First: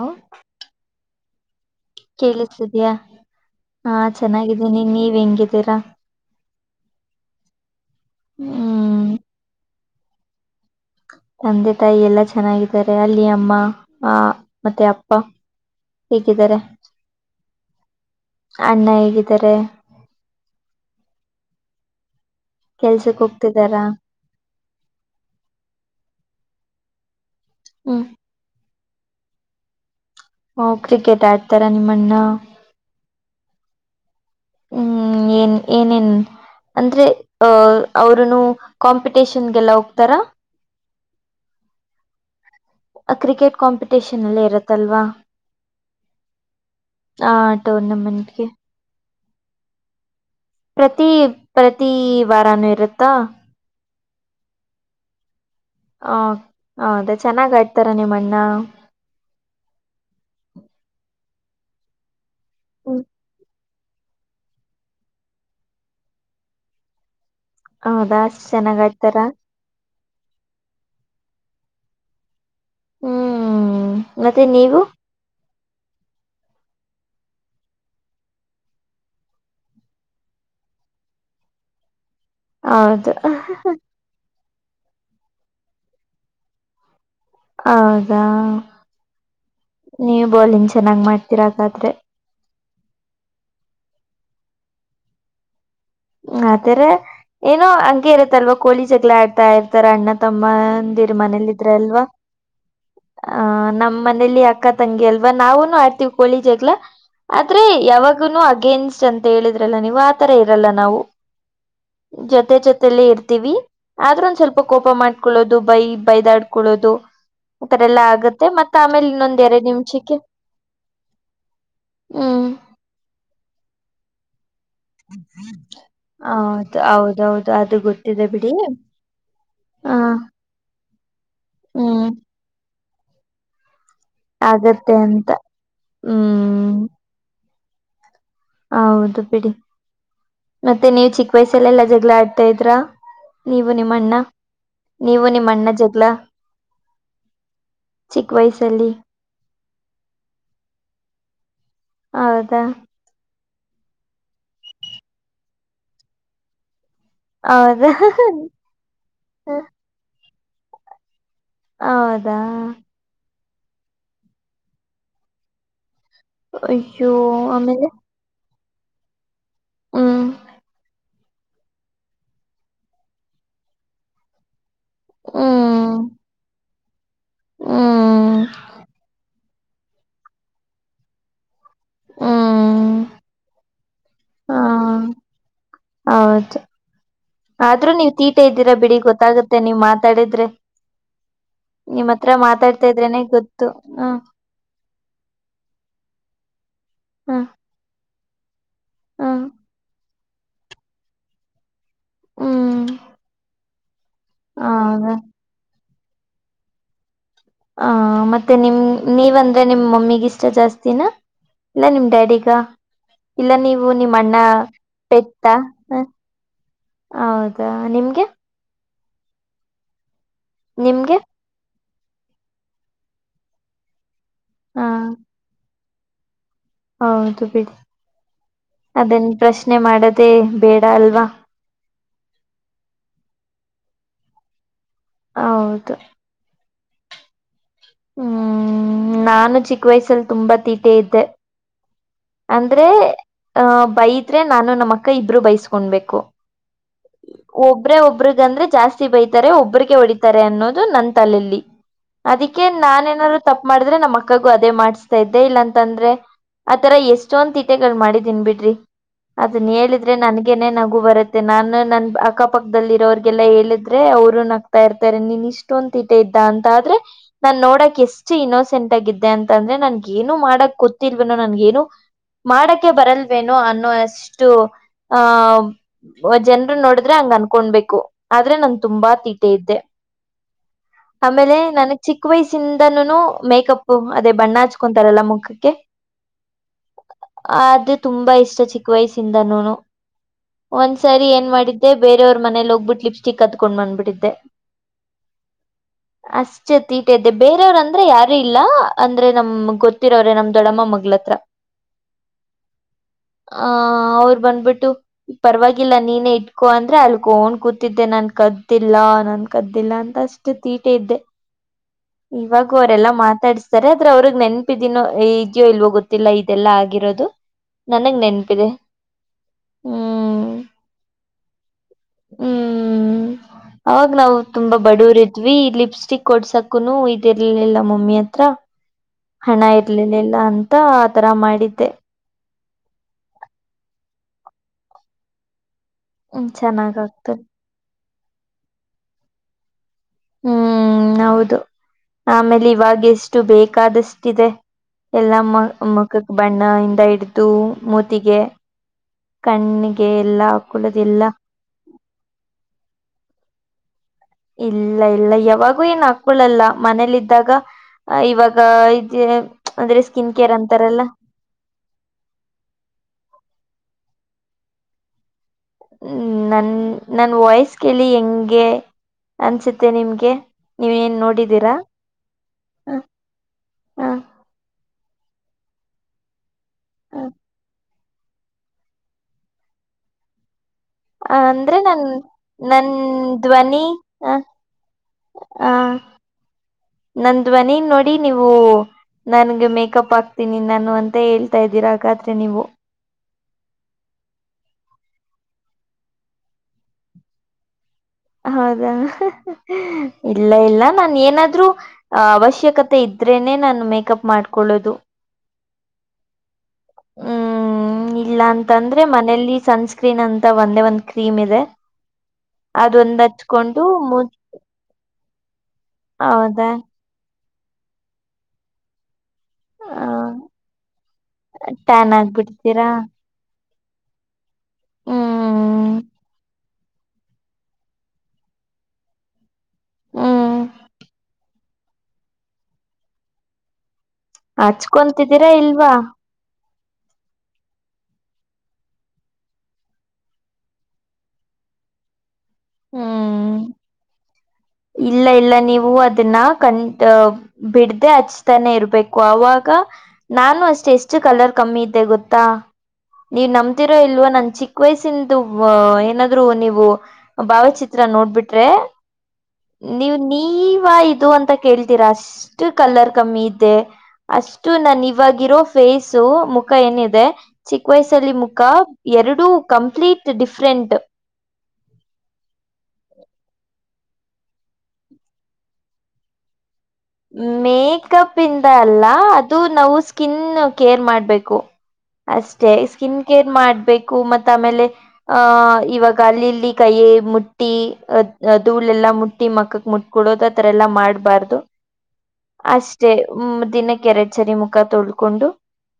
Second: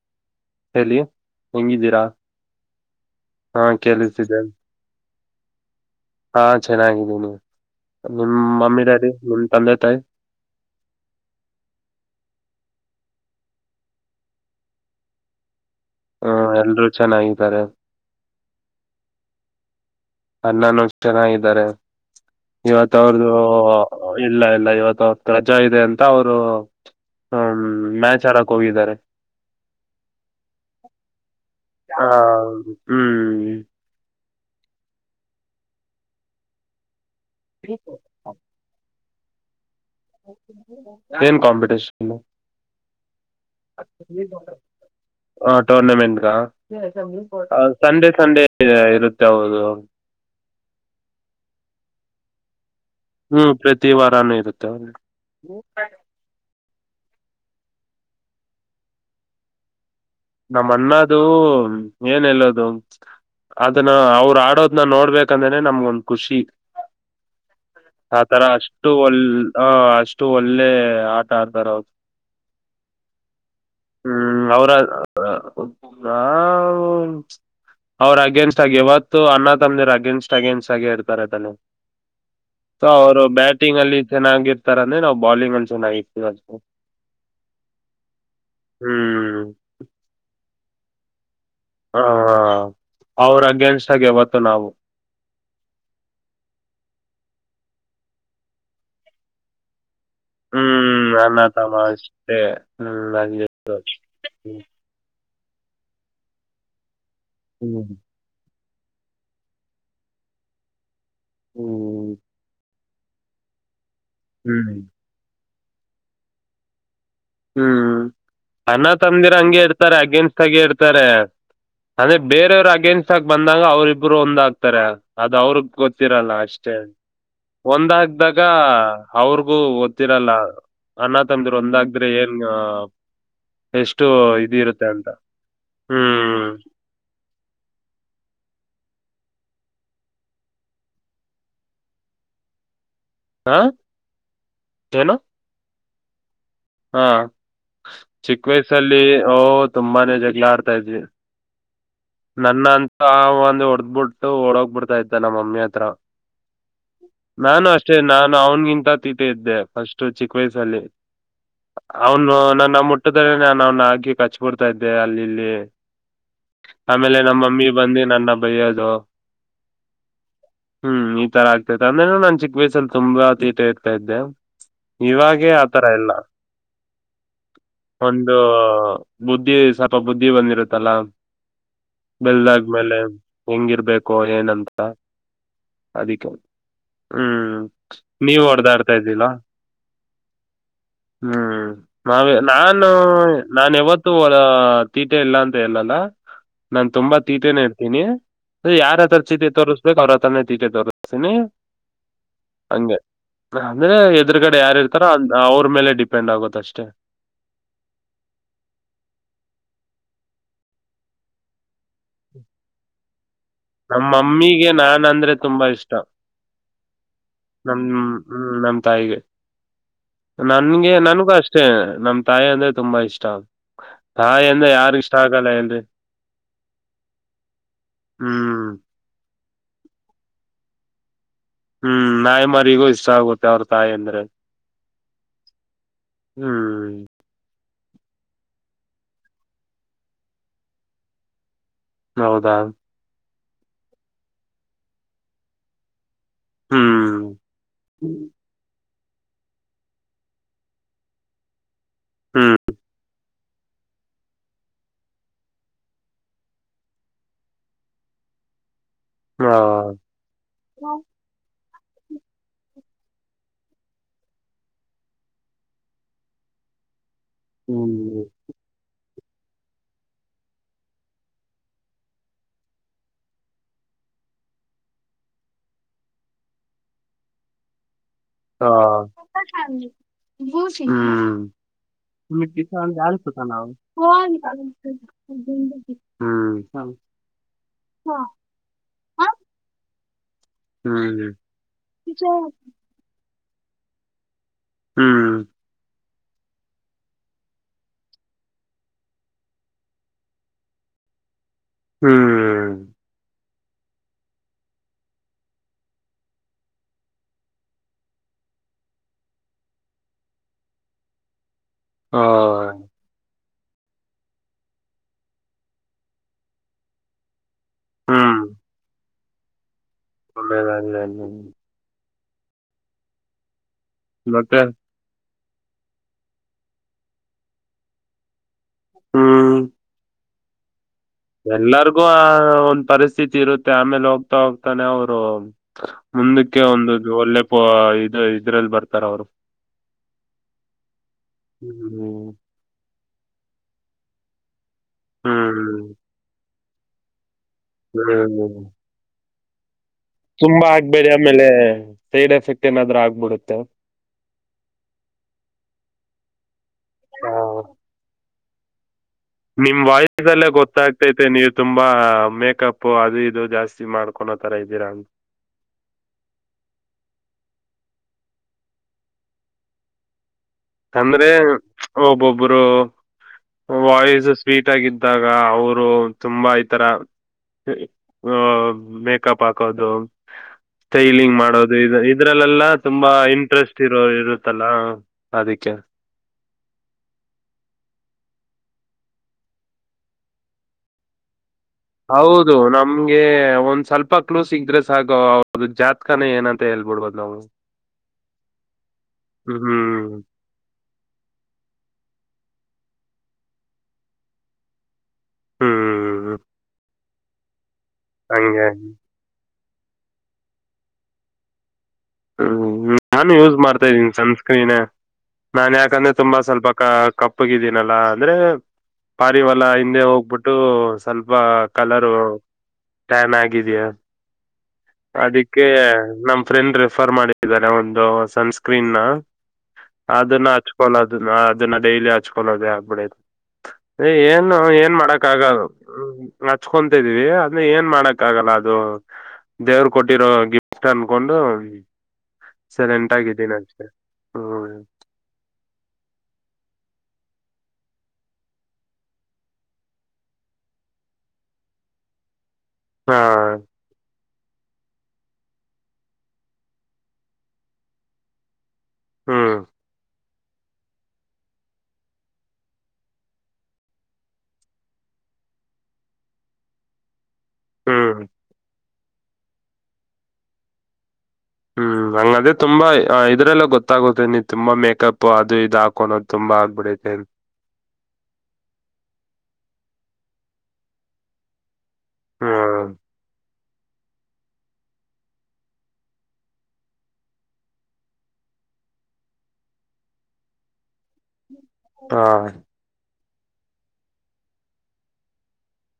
Hello ಹೆಂಗಿದ್ದೀರಾ. ಕೇಳಿಸಿದ್ಯಾ ಹಾ ಚೆನ್ನಾಗಿದ್ದೀನಿ ನೀವ್ ಹೆಂಗಿದ್ದೀರಾ. ಹಾ ಚೆನ್ನಾಗಿದ್ದೀನಿ ನಿಮ ಮಮ್ಮಿ ಹ್ಮ್ ಡ್ಯಾಡಿ ನಿಮ್ ತಂದೆ ತಾಯಿ. ತಂದೆ ತಾಯಿ ಎಲ್ಲಾ ಚೆನ್ನಾಗಿದ್ದಾರೆ ಅಲ್ಲಿ ಅಮ್ಮ ಆ ಮತ್ತೆ ಅಪ್ಪ. ಹ್ಮ ಹೇಗಿದ್ದಾರೆ ಎಲ್ರೂ ಚೆನ್ನಾಗಿದ್ದಾರೆ. ಅಣ್ಣ ಹೇಗಿದ್ದಾರೆ. ಅಣ್ಣನು ಚೆನ್ನಾಗಿಯಿದರೆ ಇವತ್ತ ಕೆಲ್ಸಕ್ ಅವ್ರ್ದ. ಹೋಗ್ತಿದಾರಾ ಇಲ್ಲ ಇಲ್ಲ ಇವತ್ ಅವರ್ದು ರಜಾ ಇದೆ ಅಂತ ಅವ್ರು ಹ್ಮ್ ಮ್ಯಾಚ್ ಆಡೋಕೆ ಹೋಗಿದಾರೆ. ಓ ಕ್ರಿಕೆಟ್ ಆಡ್ತಾರ ಆ, ನಿಮ್ಮಣ್ಣ. ಹ್ಮ್ ಹ್ಮ್ ಏನ್ ಏನೇನ್ ಅಂದ್ರೆ ಹಾ ಅವ್ರನು. ಕಂಪ್ಲೀಟೇಷನ್ಗೆಲ್ಲ ಏನ್ ಕಂಪ್ಲೀಟೇಷನ್. ಕ್ರಿಕೆಟ್ ಕಾಂಪಿಟೇಷನ್ ಎಲ್ಲ ಇರತ್ತಲ್ವಾ. ಹ ಟೂರ್ನಮೆಂಟ್ಗ ಆ ಸಂಡೇ ಸಂಡೇ ಟೂರ್ನಮೆಂಟ್ಗೆ ಇರುತ್ತೆ ಹೌದು. ಪ್ರತಿ ಪ್ರತಿ ವಾರಾನೂ ಇರುತ್ತಾ. ಹ್ಮ ಪ್ರತಿವಾರಾನು ಇರುತ್ತೆ. ಹಾ ಹೌದ ಚೆನ್ನಾಗಗಿ ಆಡ್ತಾರಾ ನಿಮ್ಮಣ್ಣ. ನಮ್ಮ ಅಣ್ಣದು ಏನ್ ಹೇಳೋದು. ಹ್ಮ್. ಅದನ್ನ ಅವ್ರು ಆಡೋದನ ನೋಡ್ಬೇಕಂದ್ರೇನೆ ನಮ್ಗ ಒಂದ್ ಖುಷಿ. ಹೌದಾ ಆತರ ಅಷ್ಟ್ ಚೆನ್ನಾಗ್ ಅಷ್ಟು ಆಡ್ತಾರ ಒಳ್ಳ ಅಷ್ಟು ಒಳ್ಳೆ ಆಟ ಆಡ್ತಾರ ಅವದು. ಹ್ಮ್ ಮತ್ತೆ ಹ್ಮ್ ಅವರ ನೀವು ನಾವು ಅವ್ರ ಅಗೇನ್ಸ್ಟ್ ಆಗಿ ಇವತ್ತು ಅಣ್ಣತಮ್ಮಂದಿರು ಅಗೇನ್ಸ್ಟ್ ಅಗೇಸ್ಟ್ ಆಗಿ ಇರ್ತಾರೆ. ಹಾ ಹೌದು ಅವರು ಬ್ಯಾಟಿಂಗ್ ಅಲ್ಲಿ ಚೆನ್ನಾಗಿ ಇರ್ತಾರೆ ಅಂದ್ರೆ ನಾವು ಬಾಲಂಗಿ ಅಲ್ಲಿ ಹೌದಾ ಹ್ಮ್ ನೀವ್ ಬೌಲಿಂಗ್ ಚೆನ್ನಾಗ್ ಮಾಡ್ತೀರ ಆಗದ್ರೆ. ಹ ಅವ್ರ ಅಗೇನ್ಸ್ಟ್ ಹಾಗಿ ಯಾವತ್ತು ನಾವು. ಅತರ ಏನೋ ಹಂಗೆ ಇರತ್ತಲ್ವ ಕೋಳಿ ಜಗಳ ಆಡ್ತಾ. ಅಣ್ಣ ಹ್ಮ್ ತಮ್ಮಂದಿರ್ ಅಣ್ಣ ಮನೇಲಿ ಇದ್ರ ತಮ್ಮ ಅಲ್ವಾ ಅಷ್ಟೇ ಹ್ಮ್ ಹಂಗೆ ಆಹ ನಮ್ಮ್ ಮನೇಲಿ ಹ್ಮ್ ಅಕ್ಕ. ತಂಗೆ ಅಲ್ವಾ ನಾವುನು ಆಡ್ತೀವಿ ಕೋಳಿಜಗಳ ಆದ್ರೆ ಹ್ಮ್ ಯಾವಾಗ ಅಗೇನ್ಸ್ಟ್ ಅಂತ ಹೇಳಿದ್ರಲ್ಲ ನೀವು ಆತರ ಇರಲ್ಲ ನಾವು ಹ್ಮ್ ಜೊತೆ ಜೊತೆ ಇರ್ತೀವಿ ಆದ್ರ ಒಂದ್ ಸ್ವಲ್ಪ ಹ್ಮ್ ಕೋಪ ಮಾಡ್ಕೊಳ್ಳೋದು ಬೈ ಬೈದಾಡ್ಕೊಳ್ಳೋದು. ಆತರ ಹ್ಮ್ ಎಲ್ಲಾ ಆಗತ್ತೆ ಮತ್ತ ಅಣ್ಣ ಆಮೇಲೆ ತಮ್ಮಂದಿರು ಇನ್ನೊಂದ್ ಹಂಗೆ ಎರಡ್ ಇರ್ತಾರೆ ನಿಮಿಷಕ್ಕೆ ಅಗೇನ್ಸ್ಟ್ ಆಗಿ ಇರ್ತಾರೆ. ಅದೇ ಹ್ಮ್ ಬೇರೆಯವ್ರ ಅಗೇನ್ಸ್ಟ್ ಆಗಿ ಬಂದಾಗ ಅವ್ರರಿಬ್ರು ಒಂದಗ್ತಾರೆ. ತಾರೇ ಅದು ಅವ್ರಗ್ ಗೊತ್ತಿರಲ್ಲ ಅಷ್ಟೇ ಹೌದು ಹೌದೌದು ಅದು ಗೊತ್ತಿದೆ ಒಂದಕ್ದಾಗ ಬಿಡಿ ಅವ್ರಿಗೂ ಹ ಗೊತಿರಲ್ಲ. ಅಣ್ಣ ತಮ್ಮಂದಿರು ಹ್ಮ್ ಒಂದಾದ್ರೆ. ಏನ್ ಎಷ್ಟು ಇದು ಇರುತ್ತೆ ಅಂತ ಹ್ಮ್. ಹೌದು ಬಿಡಿ ಮತ್ತೆ ನೀವು ಚಿಕ್ಕ ವಯಸ್ಸಲ್ಲೆಲ್ಲಾ ಜಗಳ ಆಡ್ತಾ ಇದ್ರಾ. ಹ ನೀವು ನಿಮ್ಮ ಅಣ್ಣ ಏನು ನೀವು ನಿಮ್ಮ ಅಣ್ಣ ಜಗ್ಲ. ಹಾ ಚಿಕ್ಕ ವಯಸ್ಸಲ್ಲಿ ಓ ತುಂಬಾನೇ ಜಗಳ ಆಡ್ತಾ ಇದ್ವಿ. ಹೌದಾ ನನ್ನ ಅಂತ. ಒಂದ್ ಹೊಡೆದ್ಬಿಟ್ಟು ಓಡೋಗ್ಬಿಡ್ತಾ ಇದ್ದ ನಮ್ಮ ಮಮ್ಮಿ ಹತ್ರ. ನಾನು ಹೌದಾ ಅಷ್ಟೇ ನಾನು ಅವನ್ಗಿಂತ ತಿಟ್ಟೆ ಇದ್ದೆ ಫಸ್ಟ್ ಚಿಕ್ಕ ವಯಸ್ಸಲ್ಲಿ. ಅವನು ಹೌದಾ ನನ್ನ ಮುಟ್ಟದಲ್ಲಿ ನಾನು ಅವ್ನು ಹಾಕಿ ಕಚ್ಬಿಡ್ತಾ ಇದ್ದೆ ಅಲ್ಲಿ ಇಲ್ಲಿ. ಅಯ್ಯೋ ಆಮೇಲೆ ನಮ್ಮಮ್ಮಿ ಆಮೇಲೆ ಬಂದಿ ನನ್ನ. ಬೈಯೋದು ಹ್ಮ್ ಹ್ಮ್ ಈತರ ಅಂದ್ರೇನ ನಾನ್ ಚಿಕ್ಕ ವಯಸ್ಸಲ್ಲಿ ತುಂಬಾ ತೀಟೆ ಇರ್ತಾ ಇದ್ದೆ ಇವಾಗೆ ಆತರ ಹ್ಮ್ ಇಲ್ಲ. ಒಂದು ಹ್ಮ್ ಬುದ್ಧಿ. ಸ್ವಲ್ಫ ಬುದ್ಧಿ ಬಂದಿರುತ್ತಲ್ಲ ಹ್ಮ್ ಬೆಲ್ದಾದ್ಮೇಲೆ ಹೆಂಗಿರ್ಬೇಕೋ ಹ ಏನಂತ. ಹಾ ಅದಕ್ಕೆ ಹೌದು ಹ್ಮ್ ನೀವು ಹೊರ್ದಾಡ್ತಾ ಇದ್ದೀಲ್ಲ. ಮತ್ತೆ ನೀವ್ ಮಾತಾಡಿದ್ರೆ. ಹ್ಮ್ ನಿಮ್ ಹತ್ರ ನಾವೇ ಮಾತಾಡ್ತಾ ನಾನು ಇದ್ರೇನೆ ಗೊತ್ತು ನಾನು ಹ ಯಾವತ್ತು. ತೀಟೆ ಇಲ್ಲಾ ಅಂತ ಹೇಳಲ್ಲ ನಾನ್ ತುಂಬಾ ಹ ತೀಟೆನ ಇರ್ತೀನಿ. ಯಾರತರ ಹ ಚೀಟಿ ತೋರ್ಸ್ಬೇಕು ಅವ್ರ ಹತ್ರನೇ ತಿಟ್ಟೆ ತೋರಿಸ್ತೀನಿ ಹ್ಮ್ ಹಂಗೆ. ಅಂದ್ರೆ ಎದುರುಗಡೆ ಯಾರ್ ಇರ್ತಾರೋ ಹೌದಾ ಅ ಅವ್ರ ಮೇಲೆ ಡಿಪೆಂಡ್ ಆಗುತ್ತೆ ಅಷ್ಟೇ. ಹ ಮತ್ತೆ ನಿಮ ನೀವ ಅಂದ್ರೆ ನಿಮ್ ಮಮ್ಮಿಗ ಇಷ್ಟ ಜಾಸ್ತಿನ ಇಲ್ಲ ನಿಮ್ಮ ಡ್ಯಾಡಿಗ ಇಲ್ಲ ನೀವು ನಮ್ ನಿಮ್ಮ ಅಣ್ಣ ಮಮ್ಮಿಗೆ ನಾನ್ ಅಂದ್ರೆ ತುಂಬಾ ಇಷ್ಟ [unintelligible] ಹೌದಾ ನಮ್ ನಿಮ್ಗೆ ಹ್ಮ್ ನಮ್ಮ ತಾಯಿಗೆ ನನ್ಗೆ ನಿಮ್ಗೆ ನನಗೂ ಅಷ್ಟ್ ನಮ್ ತಾಯಿ ಅಂದ್ರೆ ತುಂಬಾ ಇಷ್ಟ ತಾಯಿ ಅಂದ್ರೆ ಹ ಯಾರ್ ಇಷ್ಟ ಆಗಲ್ಲ ಹೇಳ್ರಿ. ಹೌದು ಬಿಡಿ ಹ್ಮ ಅದನ್ ಪ್ರಶ್ನೆ ಮಾಡದೇ ಬೇಡ ಅಲ್ವಾ. ಹ್ಮ್ ನಾಯಿ ಮರಿಗೂ ಇಷ್ಟ ಆಗುತ್ತೆ ಅವ್ರ್ ತಾಯಿ ಅಂದ್ರೆ. ಹೌದು ಹ್ಮ್ ಹ್ಮ್ ನಾನು ಚಿಕ್ಕ್ ವಯಸ್ಸಲ್ಲಿ ತುಂಬಾ ತೀಟೆ ಇದ್ದೆ. ಹೌದಾ ಅಂದ್ರೆ ಹಾ ಬೈದ್ರೆ ನಾನು ನಮ್ಮ ಅಕ್ಕ ಇಬ್ರು ಬೈಸ್ಕೊಂಡಬೇಕು. ಹ್ಮ್ ಒಬ್ರೇ ಒಬ್ರುಗಂದ್ರೆ ಜಾಸ್ ಜಾಸ್ತಿ ಬೈತಾರೆ ಒಬ್ಬರಿಗೆ ಹೊಡಿತಾರೆ ಅನ್ನೋದು ನನ್ನ ತಲೆಲಿ ಹ್ಮ್ ಅದಕ್ಕೆ ನಾನೇನಾರು ತಪ್ಪ ಮಾಡಿದ್ರೆ ನಮ್ಮ ಅಕ್ಕಗೂ ಅದೇ ಮಾಡ್ಸ್ತಾಇದ್ದೆ ಇಲ್ಲಾಂತಂದ್ರೆ. ಆತರ ಎಷ್ಟೊಂದ್ ತೀಟೆಗಳು ಮಾಡಿದೀನ್ ಬಿಡ್ರಿ ಹಾ ಅದುನ್ ಹೇಳಿದ್ ನನ್ಗನೆ ನಗು ಬರುತ್ತೆ ನಾನು ನನ್ ಅಕ್ಕಪಕ್ಕದಲ್ಲಿ ಇರೋಗೆಲ್ಲ ಹೇಳಿದ್ರೆ ಅವ್ರು ನಕ್ ಅಂತ ಇರ್ತಾರೆ ನೀನ್ ಇಷ್ಟೊಂದ್ ತೀಟೆ ಇದ್ದ ಅಂತ ಆದ್ರೆ. ನಾನ್ ನೋಡಕ್ ಹ್ಮ್ ಎಷ್ಟು ಇನ್ನೋಸೆಂಟ್ ಆಗಿದ್ದೆ ಅಂತಂದ್ರೆ ನನ್ಗ ಏನು ಮಾಡಕ್ ಗೊತ್ತಿಲ್ವನೋ ನನ್ಗ್ ಏನು ಮಾಡಕ್ಕೆ ಬರಲ್ವೇನೋ ಅನ್ನೋ ಅಷ್ಟು ಆ ಜನ್ರು ನೋಡಿದ್ರೆ ಹಂಗ್ ಅನ್ಕೊಬೇಕು ಆದ್ರೆ ಹಾ ನನ್ ತುಂಬಾ ತೀಟೆ ಇದ್ದೆ. ಹ್ಮ್ ಆಮೇಲೆ ನನಗ್ ಚಿಕ್ಕ ವಯಸ್ಸಿಂದಾನೂನು ಮೇಕಪ್ ಅದೇ ಬಣ್ಣಾ ಅಚ್ ಕೊಂತಾರಲ್ಲ ಮುಖಕ್ಕೆ. ಆದು ತುಂಬಾ ಇಷ್ಟ ಚಿಕ್ಕ ವಯಸಿಂದನೂನು. ಒಂದ್ಸರಿ ಏನ್ ಮಾಡಿದ್ದೆ ಬೇರೆಯವ್ರ ಮನೇಲಿ ಹೋಗ್ಬಿಟ್ಟು ಲಿಪ್ಸ್ಟಿಕ್ ಕದ್ಕೊಂಡು ಬಂದ್ಬಿಟ್ಟಿದ್ದೆ. ಹ್ಮ್ ಅಷ್ಟೇ ತೀಟೆ ಇದ್ದೆ ಬೇರೆಯವ್ರ ಅಂದ್ರೆ ಯಾರು ಇಲ್ಲ ಅಂದ್ರೆ ನಮ್ ಗೊತ್ತಿರೋರೆ ನಮ್ ದೊಡ್ಡಮ್ಮ ಮಗ್ಲೆ. ತ್ರ ಹ್ಮ್ ಆ ಅವರು ಬಂದ್ಬಿಟ್ಟು. ಪರವಾಗಿಲ್ಲ ನೀನೇ ಇಟ್ಕೊ ಅಂದ್ರೆ ಅಳ್ಕೊಂಡ್ ಕೂತಿದ್ದೆ ನಾನ್ ಕದ್ದಿಲ್ಲ ನಾನ್ ಕದ್ದಿಲ್ಲ ಅಂತ ಅಷ್ ಅಷ್ಟ್ ತೀಟೆ ಇದ್ದೆ. [inaudible] ಓಯ್, ಇವಾಗು ಅವ್ರೆಲ್ಲಾ ಮಾತಾಡ್ಸ್ತಾರೆ ಆದ್ರೆ ಅವ್ರಗ್ ನೆನ್ಪಿದೀನೋ ಇದ್ಯೋ ಇಲ್ವೋ ಗೊತ್ ತ್ತಿಲ್ಲ ಇದೆಲ್ಲಾ ಆಗಿರೋದು ನನಗ್ ಹ್ಮ್ ನೆನ್ಪಿದೆ. ಹ್ಮ್ ಒಳ್ಳೆದಾಗ್ಲಿ ಎಲ್ಲಾರ್ಗು ಹ್ಮ್ ಅವಾಗ್ಲು ಅವ್ರ್ ಮತ್ತೆ ತುಂಬಾ ಬಡೂವ್ರಿದ್ವಿ ಲಿಪ್ಸ್ಟಿಕ್ ಕೊಡ್ಸಕುನು ಇದಿರ್ಲಿಲ್ಲ ಮಮ್ಮಿ ಹತ್ರ. ಹಣ ಇರ್ಲಿಲ್ಲಿಲ್ಲಾ ಅಂತ್ ಎಲ್ಲರಿಗೂ ಆ ಒಂದ್ ಪರಿಸ್ಥಿತಿ ಇರುತ್ತೆ ಆಮೇಲೆ ಹೋಗ್ತಾ ಹೋಗ್ತಾನೆ ಅವರು. ಹ್ಮ ಮುಂದಕ್ಕೆ ಒಂದು ಚೆನ್ನಾಗ್ ಆಗ್ತದೆ ಒಳ್ಳೆ ಪೊ ಇದು ಇದ್ರಲ್ಲಿ ಬರ್ತಾರ ಅವ್ರು. ಹ್ಮ್ ಹೌದು ಹ್ಮ್ ಆಮೇಲೆ ಇವಾಗ ಎಷ್ಟು ಬೇಕಾದಷ್ಟಿದೆ. ಎಲ್ಲಾ ಮ ಹ್ಮ್ ಮಖಕ್ ಬಣ್ಣ ಇಂದ ಇಡ್ದು. ಹ್ಮ್ ಹ್ಮ್ ಕಣ್ಣಿಗೆಲ್ಲ ತುಂಬಾ ಆಕ್ಬೆಡಿ ಆಮೇಲೆ ಸೈಡ್ ಎಫೆಕ್ಟ್ ಏನಾದ್ರು ಆಗ್ಬಿಡುತ್ತೆ. ಇಲ್ಲ ಇಲ್ಲ ಯಾವಾಗೂ ಏನ್ ಹಾಕ್ಕೊಳಲ್ಲ. ಮನೇಲಿ ಆ, ಇದ್ದಾಗ ಇವಾಗ ನಿಮ್ ಅಂದ್ರೆ ಸ್ಕಿನ್ ವಾಯಸ್ಸಲ್ಲೇ ಕೇರ್ ಅಂತಾರಲ್ಲ ಗೊತ್ತಾಗ್ತೈತೆ ನೀವ ತುಂಬಾ ಮೇಕಪ್ ಅದು ಇದು ಜಾಸ್ತಿ ಮಾಡ್ಕೋಡೋ ತರ ಇದ್ದೀರಾ ಹ್ಮ್ ನನ್ ನನ್ ವಾಯ್ಸ್ ಕೇಳಿ ಹೆಂಗೆ ಅನ್ಸುತ್ತೆ ನಿಮ್ಗೆ. ನೀವೇನ್ ಅಂದ್ರೆ ನೋಡಿದೀರಾ ಒಬ್ಬೊಬ್ಬರು ವಾಯ್ಸ್ ಸ್ವೀಟ್ ಆಗಿದ್ದಾಗ ಅವರು ತುಂಬ ತರ ಹೊ ಮೇಕಪ್ ಹಾಕೋದು. ಸ್ಟೈಲಿಂಗ್ ಮಾಡೋದು ಅಂದ್ರೆ ಇದು ನನ್ ಇದ್ರಲ್ಲೆಲ್ಲಾ ನನ್ ತುಂಬಾ ಇಂಟ್ರೆಸ್ಟ್ ಧ್ವನಿ ಇರೋ ಆ ಇರುತ್ತಲ್ಲ. ಆ ಅದಿಕ್ಕೆ. ನನ್ ಧ್ವನಿ ನೋಡಿ ನೀವು ನನ್ಗೆ ಮೇಕಪ್ ಆಕ್ತೀನಿ ನಾನು ಅಂತ ಹೇಳ್ ಹೌದು ನಾ ನಮ್ಗೆ ಒಂದ್ ಸ್ವಲ್ಪ ಕ್ಲ್ಯೂ ಸಿಕ್ದ್ರೆ ಸಾಕ ಅವ್ರ ಜಾತ್ಕನೆ ಏನಂತ ಹೇಳ್ಬಿಡ್ಬೋದು ನಾವು. [inaudible] ಹೌದಾ ಹ್ಮ್ [unintelligible] ಇಲ್ಲ ಇಲ್ಲ ನಾನು ಏನಾದ್ರೂ ಅವಶ್ಯಕತೆ ಇದ್ರೇನೆ ನಾನು ಮೇಕಪ್ ಮಾಡ್ಕೊಳ್ಳೋದು. ಹ್ಮ್. ಹ್ಮ್ ಇಲ್ಲ ಹಂಗೆ ಅಂತಂದ್ರೆ ಮನೇಲಿ ಸನ್ಸ್ಕ್ರೀನ್ ಅಂತ ಒಂದೇ ಒಂದ್ ಕ್ರೀಮ್ ಇದೆ. ಹ್ಮ್ ಅದೊಂದ್ ನಾನು ಯೂಸ್ ಹಚ್ಕೊಂಡು ಮಾಡ್ತಾ ಇದ್ದೀನಿ ಮು ಸನ್ಸ್ಕ್ರೀನೆ. ನಾನ್ ಯಾಕಂದ್ರೆ ತುಂಬಾ ಸ್ವಲ್ಪ ಹೌದಾ ಕ ಕಪ್ಪಗಿದ್ದೀನಲ್ಲ ಅಂದ್ರೆ ಪಾರಿವಲ್ಲಾ ಹಿಂದೆ ಹ ಹೋಗ್ಬಿಟ್ಟು ಸ್ವಲ್ಪ ಕಲರು ಟ್ಯಾನ್ ಆಗ್ಬಿಡ್ತೀರಾ ಟ್ಯಾನ್ ಆಗಿದಯ ಅದಕ್ಕೆ ಹ್ಮ್ ನಮ್ ಫ್ರೆಂಡ ರೆ ಫರ್ ಮಾಡ್ತಿದ್ದಾನೆ ಅವ್ನುದು ಸನ್ಸ್ಕ್ರೀನ್ ನ ಅದನ್ನ ಹ್ಮ್ ಹಚ್ಕೊನೋದುನಾ ಅದನ್ನ ಡೈಲಿ ಹಚ್ಕೊಳ್ಳೋದೇ ಆಗ್ಬಿಡೈತೆ ಏ ಏನೋ ಏನ್ ಮಾಡಕ್ ಹಚ್ಕೊಂತಿದ್ದೀರಾ ಆಗದು. ಇಲ್ವಾ ಹಚ್ಕೊಂತಿದೀವಿ ಅದನ್ನೆ ಏನ್ ಮಾಡಕ್ಕ ಆಗಲ್ಲ ಅದು ದೇವರು ಕೊಟ್ಟಿರೋ ಗಿಫ್ಟ್ ಅನ್ಕೊಂಡು ಸೈಲೆಂಟ್ ಆಗಿದ್ದೀನ ಹ್ಮ್ ಅಷ್ಟೇ. ಹ್ಮ. ಇಲ್ಲ ಇಲ್ಲ ನೀವು ಅದನ್ನ ಕಂಟ್ ಬಿಡ್ದೇ ಹಚ್ತಾನೆ ಇರ್ಬೇಕು ಅವಾಗ ನಾನು ಅಷ್ಟೆ ಎಷ್ಟು ಕಲರ್ ಕಮ್ಮಿ ಇದ್ದೆ ಗೊತ್ತಾ. ಹಾ ನೀವ್ ನಮ ಬ್ತೀರಾ ಇಲ್ವಾ ನನ್ ಚಿಕ್ಕ ವಯಸ್ಸಿಂದು ಏನಾದ್ರು ನೀವು ಭಾವಚಿತ್ರ ನೋಡ್ಬಿಟ್ರೆ ಹ್ಮ್ ನೀವ್ ನೀವ ಇದು ಅಂತ ಕೇಳ್ತೀರಾ ಅಷ್ಟು ಕಲರ್ ಕಮ್ಮಿ ಇದ್ದೆ. ಅಷ್ಟು ನನ್ ಇವಾಗಿರೋ ಫೇಸು ಮುಖ ಏನಿದೆ ಚಿಕ್ಕ ಹ್ಮ್ ವಯಸ್ಸಲ್ಲಿ ಮುಖ ಎರಡು ಕಂಪ್ಲೀಟ್ ಡಿಫ್ರೆಂಟ್. ಹ್ಮ್ ಹಂಗದೇ ತುಂಬಾ ಇದ್ರಲ್ಲ ಗೊತ್ತಾಗುತ್ತೆ ನೀ ತುಂಬಾ ಮೇಕಪ್ ಅದು ಇದು ಹಾಕೋಣೋದು. ತುಂಬಾ ಆಗ್ಬಿಡತೆ ಮೇಕಪ್ ಇಂದ ಅಲ್ಲ ಅದು ನಾವು ಸ್ಕಿನ್ ಕೇರ್ ಮಾಡ್ಬೇಕು. ಅಷ್ಟೇ ಹ್ಮ್ ಸ್ಕಿನ್ ಕೇರ್ ಮಾಡ್ಬೇಕು ಮತ್ತ ಆಮೇಲೆ ಅಹ ಇವಾಗ ಅಲ್ಲಿಲ್ಲಿ ಕೈ ಮುಟ್ಟಿ ಅಹ್ ಧೂಳೆಲ್ಲ ಮುಟ್ಟಿ ಮಕ್ಕಕ್ ಮಕ ಕುಡೋದತ್ರ ಎಲ್ಲಾ ಮಾಡ್ಬಾರ್ದು. ಹಾ. ಅಷ್ಟೇ. ದಿನಕ್ಕ ಎರಡು ಸರಿ ಮುಖ ತೊಳ್ಕೊಂಡು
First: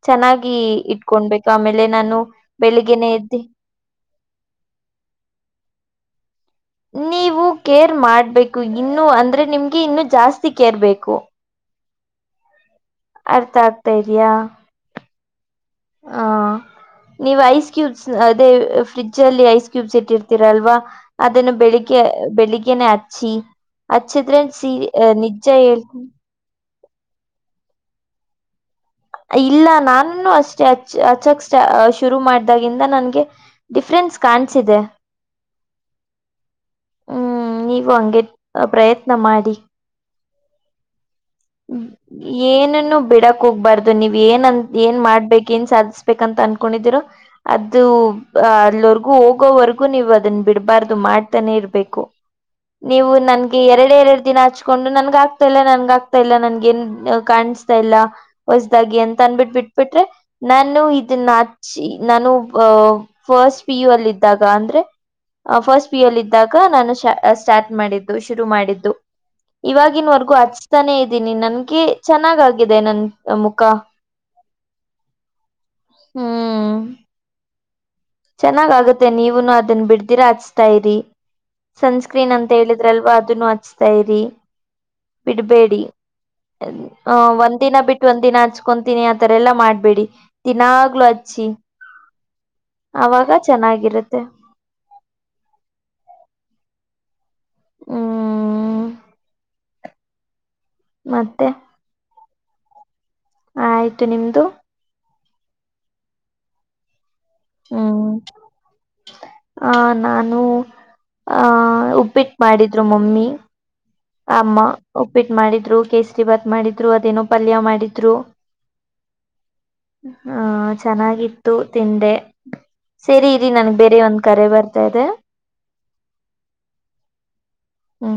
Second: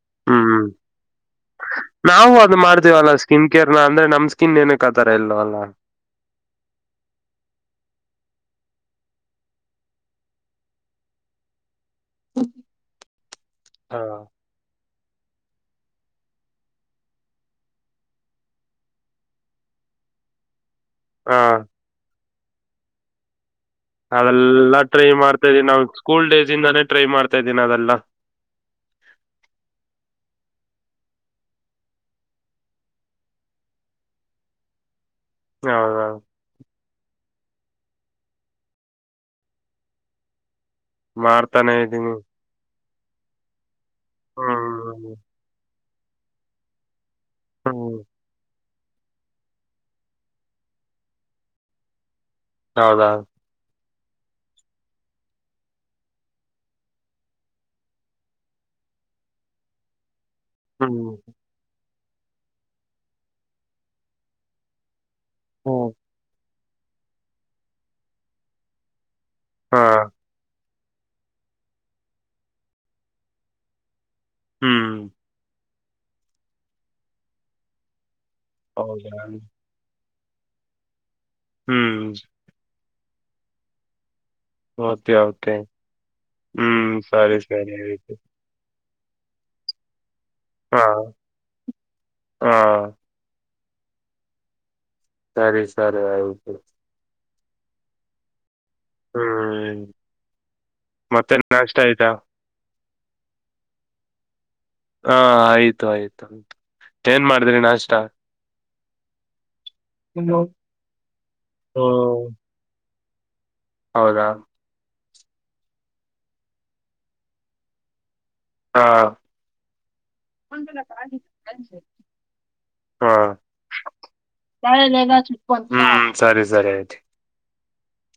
ಚೆನ್ನಾಗಿ ಹ್ಮ್ ಇಟ್ಕೊಂಡ್ಬೇಕು ಆಮೇಲೆ ನಾನು ಬೆಳಿಗ್ಗೆ ನೆ ಎದ್ದಿ ಇಲ್ಲ ಅಂದ್ರೆ ನಮ್ ಸ್ಕಿನ್ ಏನಕ್ ಆತರ ಇಲ್ವಾ ಅಲ್ಲ. ನೀವು ಕೇರ್ ಮಾಡ್ಬೇಕು ಇನ್ನು ಅಂದ್ರೆ ನಿಮ್ಗೆ ಇನ್ನು ಜಾಸ್ತಿ ಕೇರ್ ಬೇಕು. ಅರ್ಥ ಹಾ ಆಗ್ತಾಯಿದೀಯ. [inaudible] ನೀವ ಐಸ್ ಕ್ಯೂಬ್ಸ್ ಅದೇ ಫ್ರಿಡ್ಜ್ ಅಲ್ಲಿ ಐಸ್ ಕ್ಯೂಬ್ಸ್ ಇಟ್ಟಿರ್ತೀರಾಲ್ವಾ. ಹಾ ಅದನ್ನು ಬೆಳಿಗ್ಗೆ ಬೆಳಿಗ್ಗೆನೆ ಹಚ್ಚಿ. ಹಚ್ಚಿದ್ರೆ ಸಿ ಅದೆಲ್ಲಾ ಟ್ರೈ ನಿಜ ಮಾಡ್ತಾ ಇದೀನಿ ನಾ ಹೇಳ್ತೀನಿ ಸ್ಕೂಲ್ ಡೇಸ್ ಇಂದಾನೇ ಟ್ರೈ ಮಾಡ್ತಾ ಇದ್ದೀನಿ ಅವೇಲ್ಲ ಇಲ್ಲ ನಾನು ಅಷ್ಟೇ ಅ ಹಚ್ಚಕ್ ಸ್ಟ ಶುರು ಮಾಡ್ದಾಗಿಂದ ನನ್ಗೆ. ಡಿಫ್ರೆನ್ಸ್ ಕಾಣ್ಸಿದೆ. ಹೌದ. ಹ್ಮ್ ನೀವು ಹಂಗೆ ಪ್ರಯತ್ನ ಮಾಡಿ. ಮಾಡ್ತನೆ ಇದ್ದೀನಿ. ಏನನ್ನು ಬಿಡಕ್ ಹೋಗ್ಬಾರ್ದು ನೀವ್ ಏನ್ನ್ ಏನ್ ಹ್ಮ್ ಮಾಡ್ಬೇಕ ಏನ್ ಸಾಧಿಸ್ಬೇಕಂತ ಅನ್ಕೊಂಡಿದಿರು. ಅದು ಹ್ಮ್ ಅಲ್ಲವರ್ಗೂ ಹೋಗೋವರ್ಗೂ ನೀವು ಅದನ್ನ ಬಿಡ್ಬಾರ್ದು ಮಾಡ್ತಾನೆ ಇರ್. ಬೇಕು ನೀವು ಹೌದಾ ನನ್. ಎರಡೆ ಎರಡು ದಿನ ಹಚ್ಕೊಂಡು ನನ್ಗ ಆಗ್ತಾ ಇಲ್ಲ ನನ್ಗ ಆಗ್ತಾ ಇಲ್ಲ ನನ್ಗ ಏನ್ ಕಾಣಿಸ್ತಾ ಇಲ್ಲ. ಹೊಸ್ದಾಗಿ ಎಂತ ಅನ್ಬಿಟ್ಟ ಬಿಟ್ಬಿಟ್ರೆ. ನಾನು ಹ್ಮ್ ಇದನ್ನಚ್ಚಿ ನಾನು ಫಸ್ಟ್ ಪಿ ಯು ಅಲ್ಲಿ ಇದಿದ್ದಾಗ ಅಂದ್ರೆ. ಫಸ್ಟ್ ಹ್ಮ್ ಪಿಯುಲಿ ಇದ್ದಾಗ ನಾನು ಸ್ಟಾರ್ಟ್ ಮಾಡಿದ್ದು ಶುರು ಮಾಡಿದ್ದು. ಹಾ ಇವಾಗಿವಾಗಿನ್ವರ್ಗೂ ಹಚ್ತಾನೇ ಇದ್ದೀನಿ ನನ್ಗೆ ಚೆನ್ನಾಗಾಗಿದೆ ನನ್ ಮುಖ. ಹ್ಮ್ ಹ್ಮ್ ಚೆನ್ನಾಗ್ ಆಗುತ್ತೆ ಹೌದಾ ನೀವುನು ಅದನ್ನ ಬಿಡ್ದಿರ ಹಚ್ತಾ ಇರಿ ಹ್ಮ್ ಸನ್ಸ್ಕ್ರೀನ್ ಅಂತ. ಅಂತ ಹೇಳಿದ್ರಲ್ವಾ ಅದನ್ನು ಹಚ್ತಾ ಇರಿ. ಓಕೆ ಓಕೆ ಬಿಡ್ಬೇಡಿ ಹ್ಮ್ ಸರಿ ಒಂದ್ ಸರಿ ದಿನ ಬಿಟ್ಟು ಆಯ್ತು ಒಂದ್ ದಿನ ಹಚ್ಕ. ಕೊಂತೀನಿ ಆತರ ಎಲ್ಲಾ ಮಾಡ್ಬೇಡಿ ಹಾ ದಿನಾಗ್ಲುೂ ಹಚ್ಚಿ. ಹಾ ಅವಾಗ ಚೆನ್ನಾಗಿರುತ್ತೆ. ಸರಿ ಸರಿ ಆಯ್ತು. ಹ್ಮ್ ಹ್ಮ್ ಮತ್ತೆ ನಾಷ್ಟ ಆಯ್ತಾ. ಹ ಆಯ್ತು ನಿಮ್ದು. ಹಾ ಆಯ್ತು ಆಯ್ತು ಆಯ್ತ ಏನ್ ಮಾಡಿದ್ರಿ ನಾಷ್ಟ. ಆಹ ಹ್ಮ್ ನಾನು ಆಹ ಉಪಿಟ್ಟ ಮಾಡಿದ್ರು ಮಮ್ಮಿ. ಹೌದಾ ಅಮ್ಮ ಉಪ್ಪಿಟ್ಟ ಮಾಡಿದ್ರು ಕೇಸರಿ ಭಾತ್ ಮಾಡಿದ್ರು ಅದೇನೋ ಪಲ್ಯ ಮಾಡಿದ್ರು. ಹಾಂ ಹಾ ಚೆನ್ನಾಗಿತ್ತು ತಿಂದೆ. ಹಾ ಸರಿ ಇರಿ ಇರಿ ನನ್ಗೆ ಬೇರೆ ಒಂದ್ ಕರೆ ಬರ್ತಾ ಇದೆ. ಹ್ಮ್ ಸರಿ ಸರಿ ಆಯ್ತು ಹ್ಮ